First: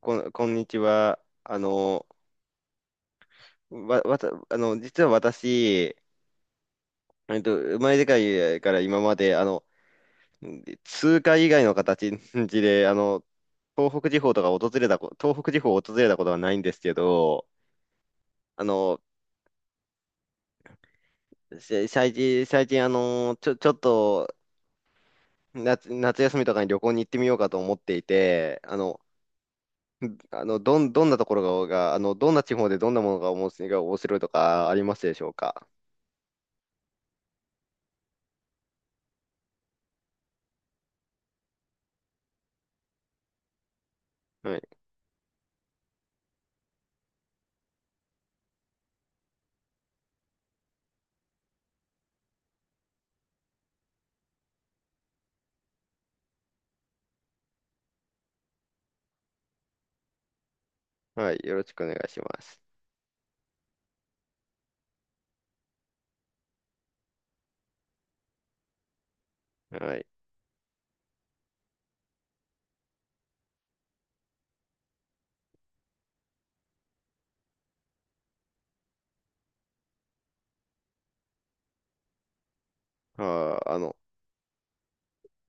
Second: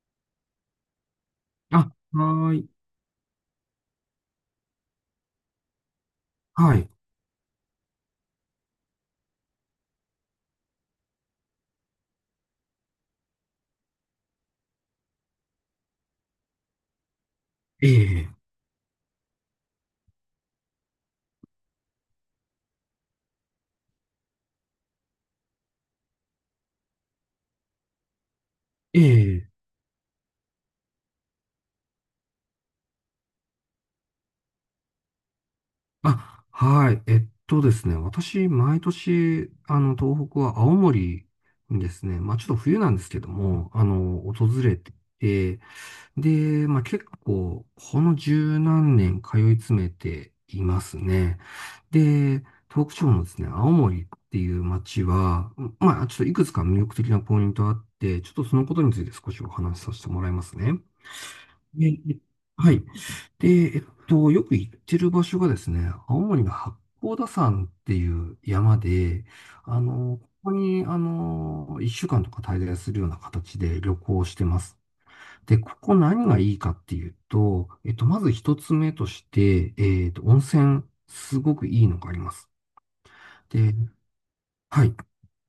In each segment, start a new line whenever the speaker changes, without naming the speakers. こんにちは。
あ、はーい。
わ、わた、あの、実は私、
はい。
生まれてから今まで、通貨以外の形で、東北地方を訪れたことはないんですけど、
ええ、
あの、せ最近、最近、ちょ、ちょっと、夏休みとかに旅行に行ってみようかと思っていて、
ええ。
どん、どんなところが、がどんな地方でどんなものが面白いが面白いとかありますでしょうか？
あ、はい。ですね。私、毎年、東北は青森にですね、まあ、ちょっと冬なんですけども、訪
はい。
れてて、で、まあ、結構、この十何年通い詰めていますね。で、東北地方のですね、青森っていう街は、まあ、ちょっといくつか魅力的なポイントあって、ちょっとそのことについて少しお話しさせてもらいますね。
はい。よろしくお願
で、
いします。
はい。で、よく行ってる場所がですね、青森の八甲田山っていう山で、
はい。
ここに、一週間とか滞在するような形で旅行してます。で、ここ何がいいかっていうと、まず一つ目として、温泉、すごくいいのがあります。
まあー、
で、
あの、
はい。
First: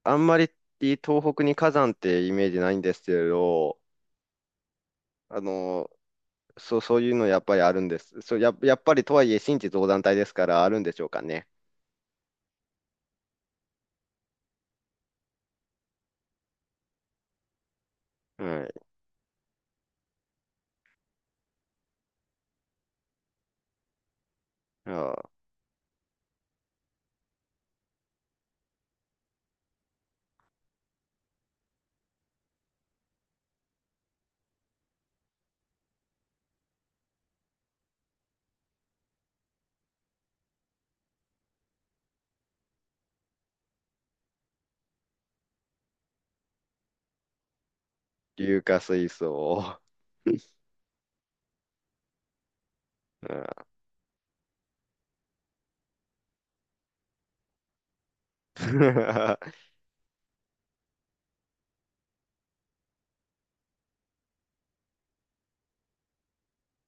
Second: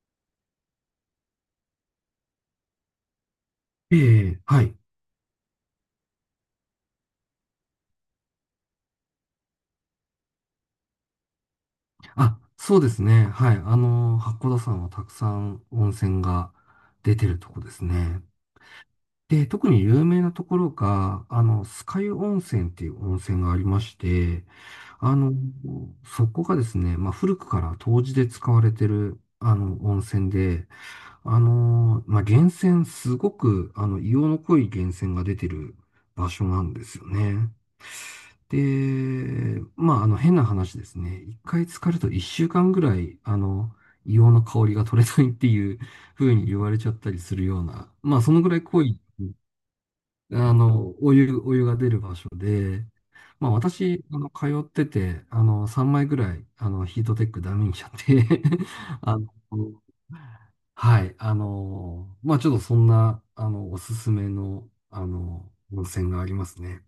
あんまり東北に火山ってイメージないんですけれど、
ええ、はい。
あの、そう、そういうのやっぱりあるんです。そう、やっぱりとはいえ新地造山帯ですからあるんでしょうかね。
あ、そうですね。はい。八甲田山はたくさん温泉が出てるとこですね。
はい。
で、特に有名なところが、酸ヶ湯温泉っていう温泉がありまして、
ま
あ
あ
の、そこがですね、まあ、古くから湯治で使われてる、温泉で、まあ、源泉、すごく、硫黄の濃い源泉が出てる場所なんですよね。で、まあ、変な話ですね。一回浸かると一週間ぐらい、硫黄の香りが取れないっていう風に言われちゃったりするような、まあ、そのぐら
ー、硫
い
化
濃い
水素。
お湯が出る場所で、
ま
まあ
あ
私、通ってて、3枚ぐらい、ヒートテックダメにしちゃって あの、
ー
はい、まあちょっとそんな、おすすめの、温泉がありますね。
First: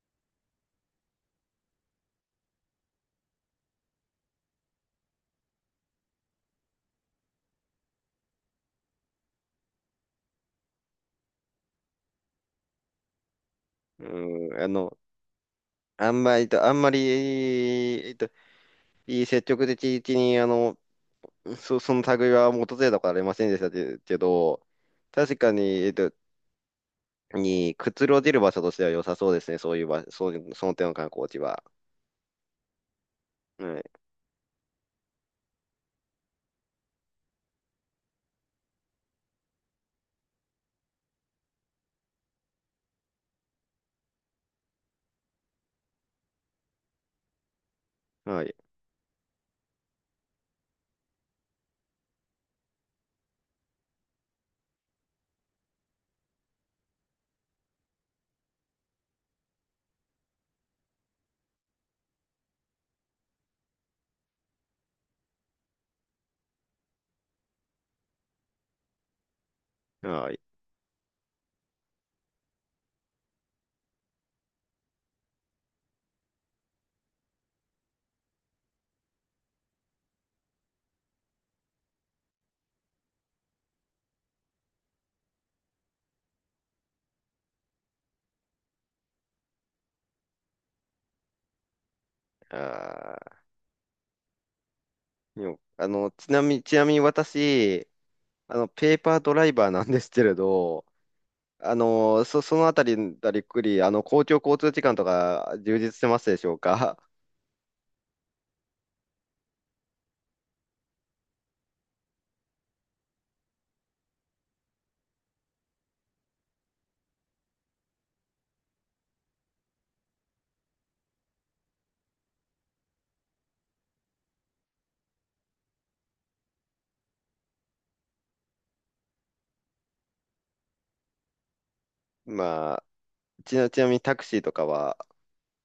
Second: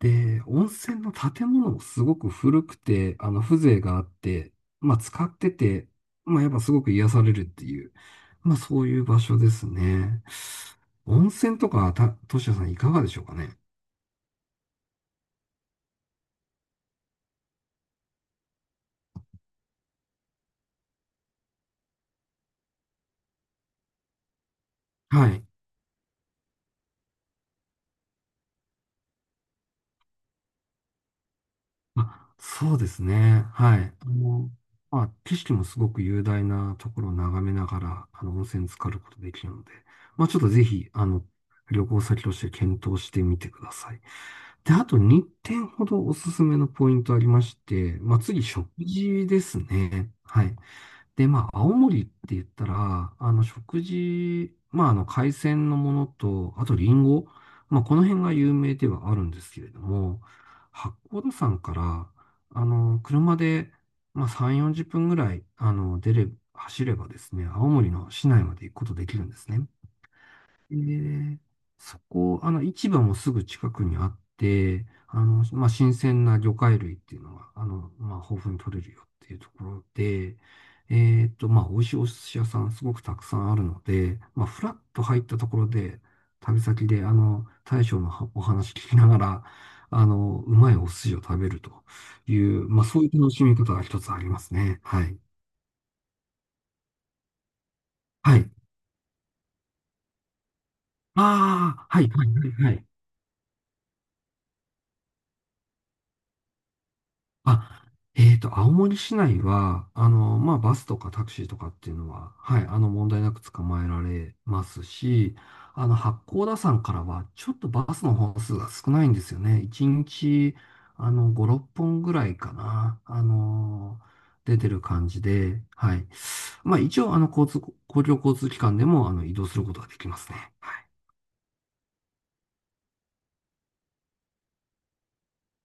で、温泉の建物もすごく古くて、風情があって、まあ使ってて、まあやっぱすごく癒されるっていう、まあそういう場所ですね。温泉とか、としやさんいかがでしょうかね？
うん、あんまりと、あんまり、えっと、いい積極的に、その類は訪れたことありませんでしたけど、
は
確
い。
かに、にくつろげる場所としては良さそうですね。そういう場、そういう、その点の観光地は。
あ、そうですね。
は
は
い。
い。まあ、景色もすごく雄大なところを眺めながら、温泉浸かることできるので、まあ、ちょっとぜひ、旅行先として検討してみてください。で、あと2点ほどおすすめのポイントありまして、まあ、
は
次、
い。
食事ですね。はい。で、まあ、青森って言ったら、食事、まあ、海鮮のものと、あと、リンゴ、まあ、この辺が有名ではあるんですけれども、八甲田山から、車で、まあ、3、40分ぐらい、走ればですね、青森の市内まで行くことできるんですね。
はい。
えーそこ、市場もすぐ近くにあって、まあ、新鮮な魚介類っていうのが、まあ、豊富に取れるよっていうところで、まあ、美味しいお寿司屋さんすごくたくさんあるので、まあ、フラッと入ったところで、旅先で、大将のはお話聞きながら、うまいお寿司を食べるという、まあ、そういう楽
あ
しみ方が一つありますね。はい。
ー、でもあの、ちなみに私、
はい。
ペーパードライバーなんですけれど、
ああ、はい、はい、はい、
その
は
あた
い。
りだりっくり、公共交通機関とか充実してますでしょうか？
あ、青森市内は、まあ、バスとかタクシーとかっていうのは、はい、問題なく捕まえられますし、八甲田山からは、ちょっとバスの本数が少ないんですよね。1日、5、6本ぐらいかな、出てる感じで、はい。まあ、一応、交通、公共交通機関でも、移動することができますね。はい。
まあ、ちなみにタクシーとかは、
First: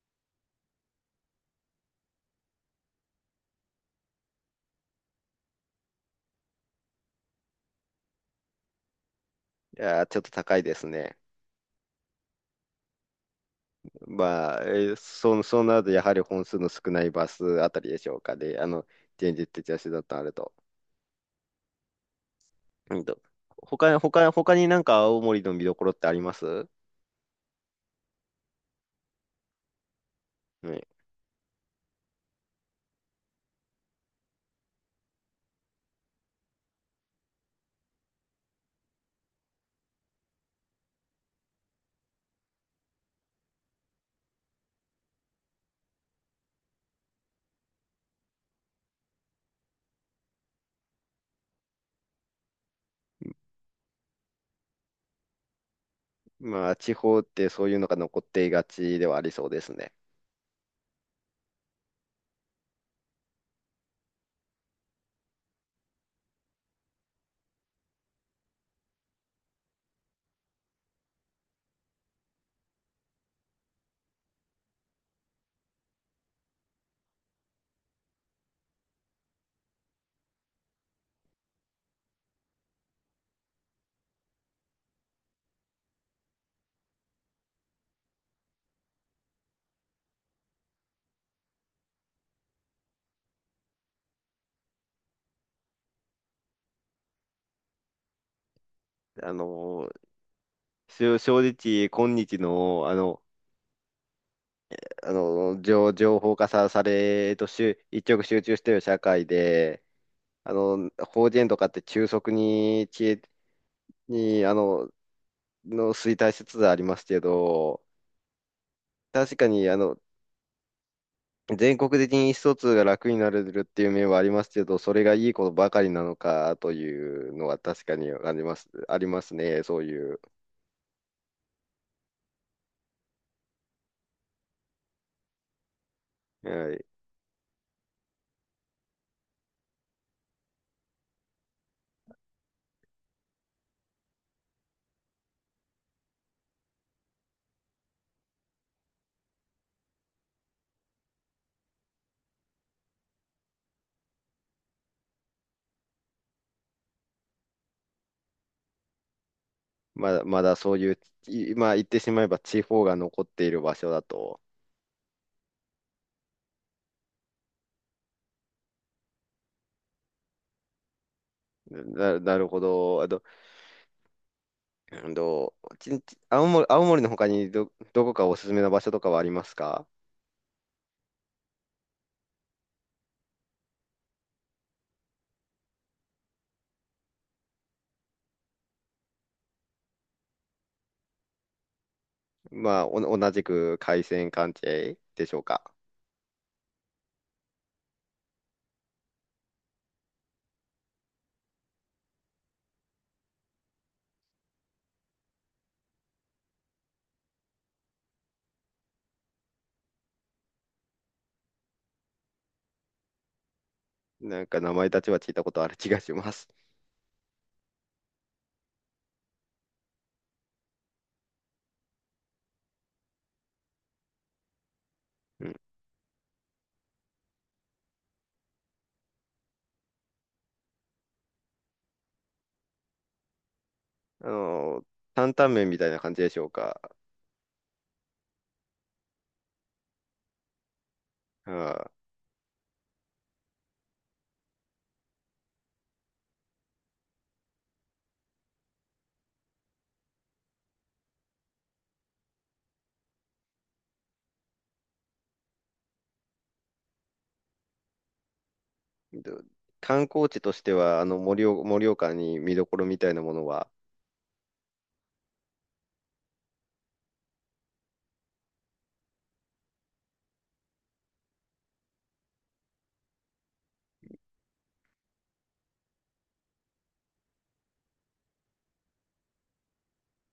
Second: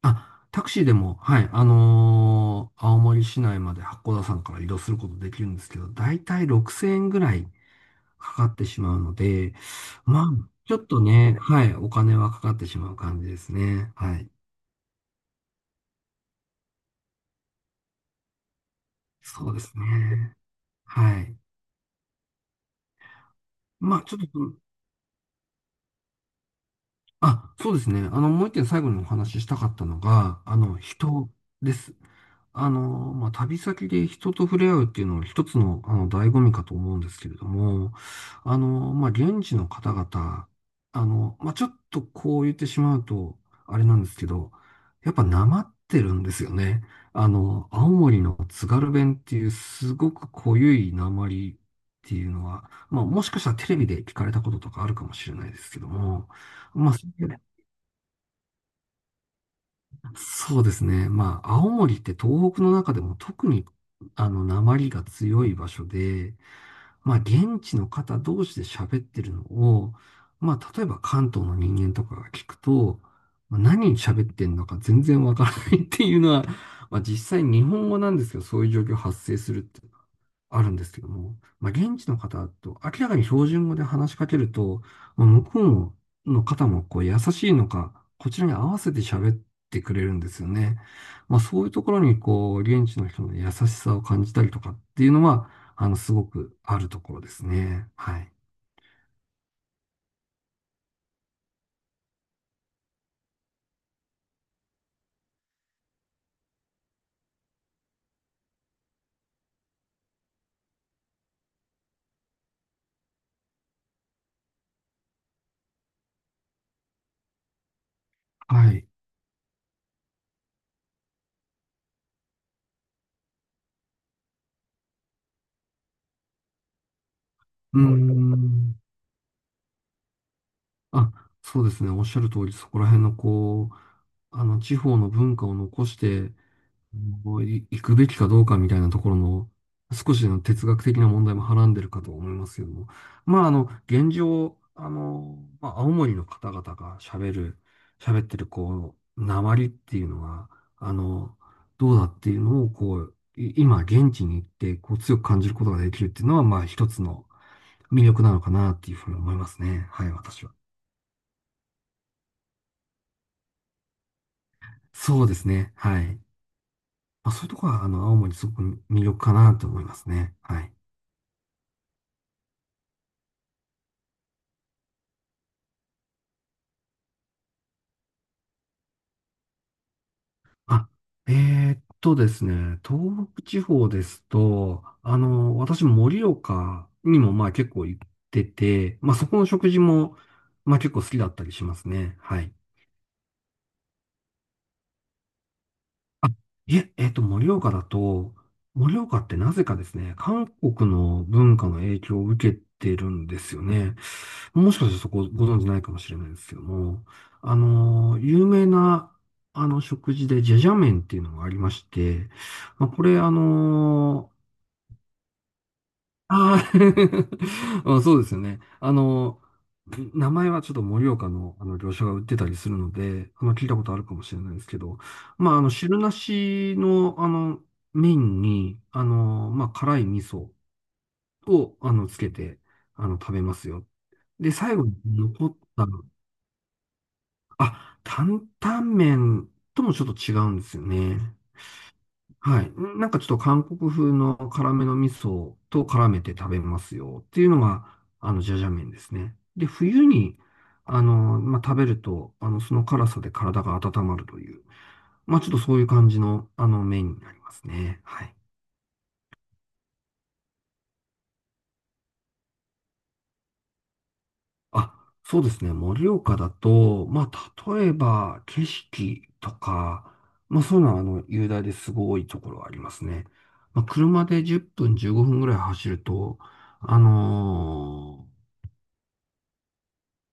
あ、タクシーでも、はい、青森市内まで八甲田山から移動することできるんですけど、だいたい6000円ぐらいかかってしまうので、
いやー、ちょっ
ま
と
あ、
高いで
ちょ
す
っと
ね。
ね、はい、お金はかかってしまう感じですね。はい。
まあ、えーそう、そうなると、やはり本数の少ないバスあたりでしょうかで、現実
そうで
的
す
な手段とある
ね。
と。
はい。
うんと、
まあ、ちょっ
他
と、
になんか青森の見どころってあります
あ、そうですね。もう一点最後にお話ししたかったのが、
はい。
人です。まあ、旅先で人と触れ合うっていうのは一つの、醍醐味かと思うんですけれども、まあ、現地の方々、まあ、ちょっとこう言ってしまうと、あれなんですけど、やっぱなまってるんですよね。青森の津軽弁っていうすごく濃ゆいなまりっていうのは、まあ、もしかしたらテレビで聞かれたこととかあるかもしれないですけども、
まあ、
ま
地
あ、
方ってそういうのが残っていがちではありそうですね。
そうですね。まあ、青森って東北の中でも特に、訛りが強い場所で、まあ、現地の方同士で喋ってるのを、まあ、例えば関東の人間とかが聞くと、まあ何喋ってんのか全然わからないっていうのは、まあ、実際日本語なんですけど、そういう状況発生するってあるんですけども、まあ、現地の方と明らかに標準語で話しかけると、まあ、向こうの方もこう優しいのか、こちらに合わせて喋ってくれるんですよね。まあ、そういうところにこう、現地の人の優しさを感じたりとかっていうのは、すごくあるところですね。はい。
あの、正直、今日の、情報化さ、され、一極集中している社会で、法人とかって急速に、知恵に、の衰退しつつありますけど、
はい。
確かに、全国的に意思疎通が楽になれるっていう面はありますけど、それがいいことばかりなのかというのは
うー
確かにあります、
ん。
ありますね、そういう。
あ、そうですね。おっしゃる通り、そこら辺のこう、地方の文化を残して、
はい、
こうい行くべきかどうかみたいなところの少しの哲学的な問題もはらんでるかと思いますけども。まあ、現状、まあ、青森の方々が喋ってる、こう、訛りっていうのは、あの、どうだっていうのを、こう、今、現地に行って、こう、強く感じることができるっていうのは、まあ、一つの魅力なのかなっていうふうに思いますね。はい、
ま
私は。
だそういう、い、まあ言ってしまえば地方が残っている場所だと。
そうですね。はい。まあ、そういうところは、青森すごく魅力かなと思いますね。はい。
なるほど。あと、うんと、ちち青森、青森の他にどこかおすすめな場所とかはありますか？
あ、ですね、東北地方ですと、私、盛岡にもまあ結構行ってて、まあそこの食事もまあ結構好きだったりしますね。はい。
まあ、お同じく海鮮関係でしょうか。
いえ、盛岡ってなぜかですね、韓国の文化の影響を受けてるんですよね。もしかしてそこご存知ないかもしれないですけども、有名な、食事でジャジャ麺っていうのがありまして、まあ、これ、
なんか名前たちは聞いたことある気がします。
あうん、そうですよね。名前はちょっと盛岡の、業者が売ってたりするので、聞いたことあるかもしれないですけど、まあ、汁なしの、麺に、まあ、辛い味噌を、つけて、食べますよ。
あ
で、最
の、
後に
担
残
々
っ
麺み
た
たいな
の、
感じでしょうか。
あ、担々麺ともちょっと違うんですよね。
は
はい。なんかちょっと韓国風の辛めの味噌と絡めて食べますよっていうのが、ジャジャ麺ですね。で、冬に、まあ、食べると、その辛さで体が温まるという、まあ、ちょっとそういう感じの、麺になりますね。はい。
い。で、観光地としては、盛岡に見どころみたいなものは？
あ、そうですね。盛岡だと、まあ、例えば、景色とか、まあ、そういうのは、雄大ですごいところはありますね。まあ、車で10分、15分ぐらい走ると、あのー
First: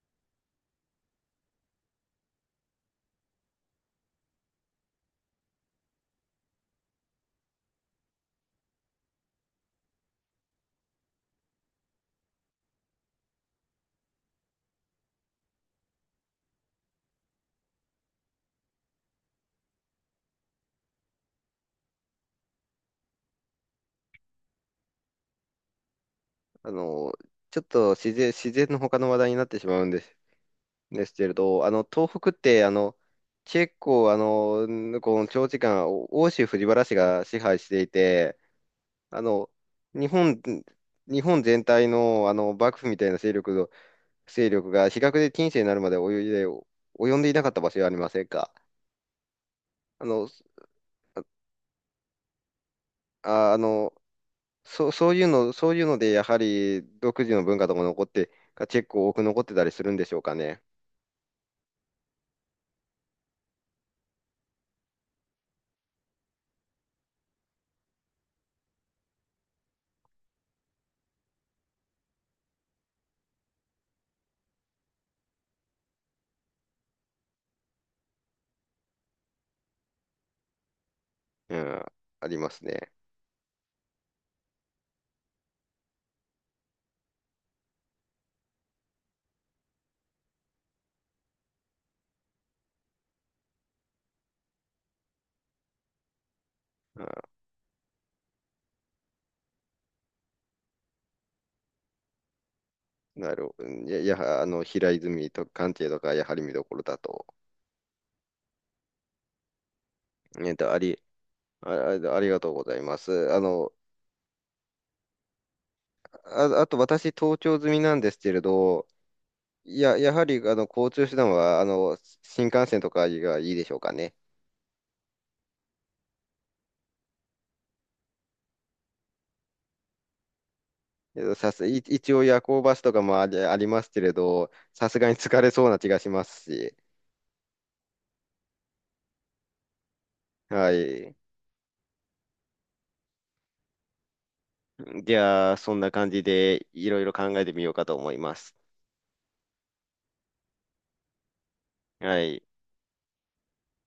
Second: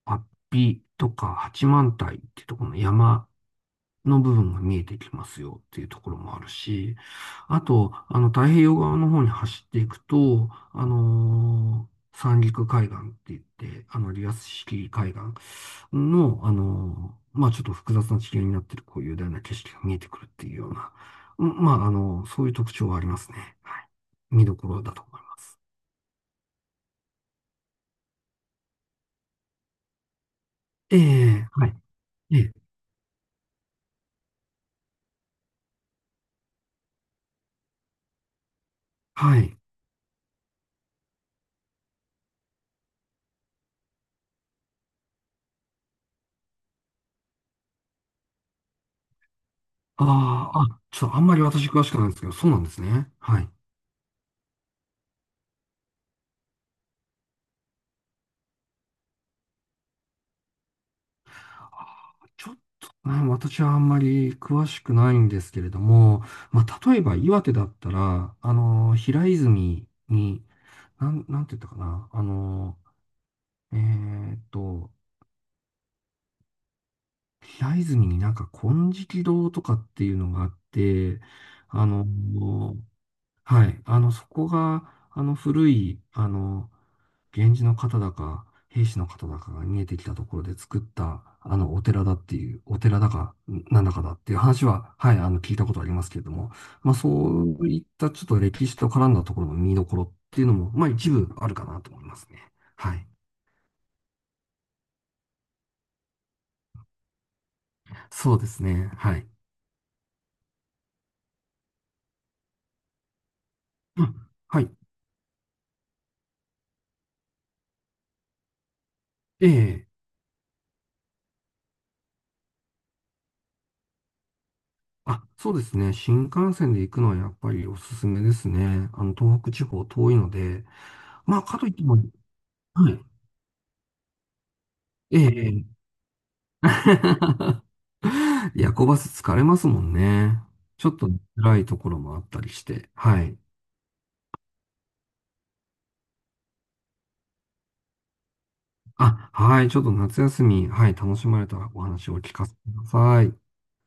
八臂とか八幡平っていうところの山の部分が見えてきますよっていうところもあるし、あと、太平洋側の方に走っていくと、三陸海岸って言って、リアス式海岸の、まあ、ちょっと複雑な地形になってる、こういう雄大な景色が見えてくるっていうような、うん、まあ、そういう特徴はありますね。はい。見どころだと思います。
あの、ちょっと自然、自然の他の話題になってしまう
え
ですけれ
え、
ど、
はい。
東北っ
ええ、
て、結構、この長時間、欧州藤原氏が支配していて、あ
は
の、
い。
日本、日本全体の、幕府みたいな勢力の、勢力が、比較で近世になるまで及んでいなかった場所はありませんか？あの、
ああ、あ、ちょっとあんまり私詳しくないんですけど、そうなんですね。はい。
あ、あの、そういうので、やはり独自の文化とか残って、が結構多く残ってたりするんでしょうかね。
あー、ちょっとね、私はあんまり詳しくないんですけれども、まあ、例えば岩手だったら、平泉に、なんて言ったかな、えーっと、平泉になんか金色堂とかっていうのがあって、
うん、
あの、
ありますね。
はい、そこが、古い、源氏の方だか、兵士の方だかが逃げてきたところで作った、お寺だっていう、お寺だか、なんだかだっていう話は、はい、聞いたことありますけれども、まあ、
う
そういったちょっと歴史と絡んだところの見どころっていうのも、まあ、一部あるかなと思いますね。はい。
ん、なるほど。あの、平泉と関係とか、やはり見どころだと。
そうですね。はい。
えっと、あり、あ、あありがとうございます。あの、
うん。はい。
あと私、東京済みなんですけれど、
え
い
え。
や、やはり、交通手段は、新幹線とかがいいでしょうかね。
あ、そうですね。新幹線で行くのはやっぱりおすすめですね。東北地方遠いので、
えっと
まあ、
さ
か
す、
といっ
い
ても、
一応夜行バス
は
と
い。
かもありますけれど、さすがに
え
疲れそうな
え。
気がしますし、
夜行バス疲れますもんね。
は
ちょっと
い。
辛いところもあったりして。はい。
じゃあ、そんな感じでいろいろ考えてみようかと思います。
あ、はい。ちょっと夏休み、はい。楽しまれたらお話を
は
聞
い。
かせてください。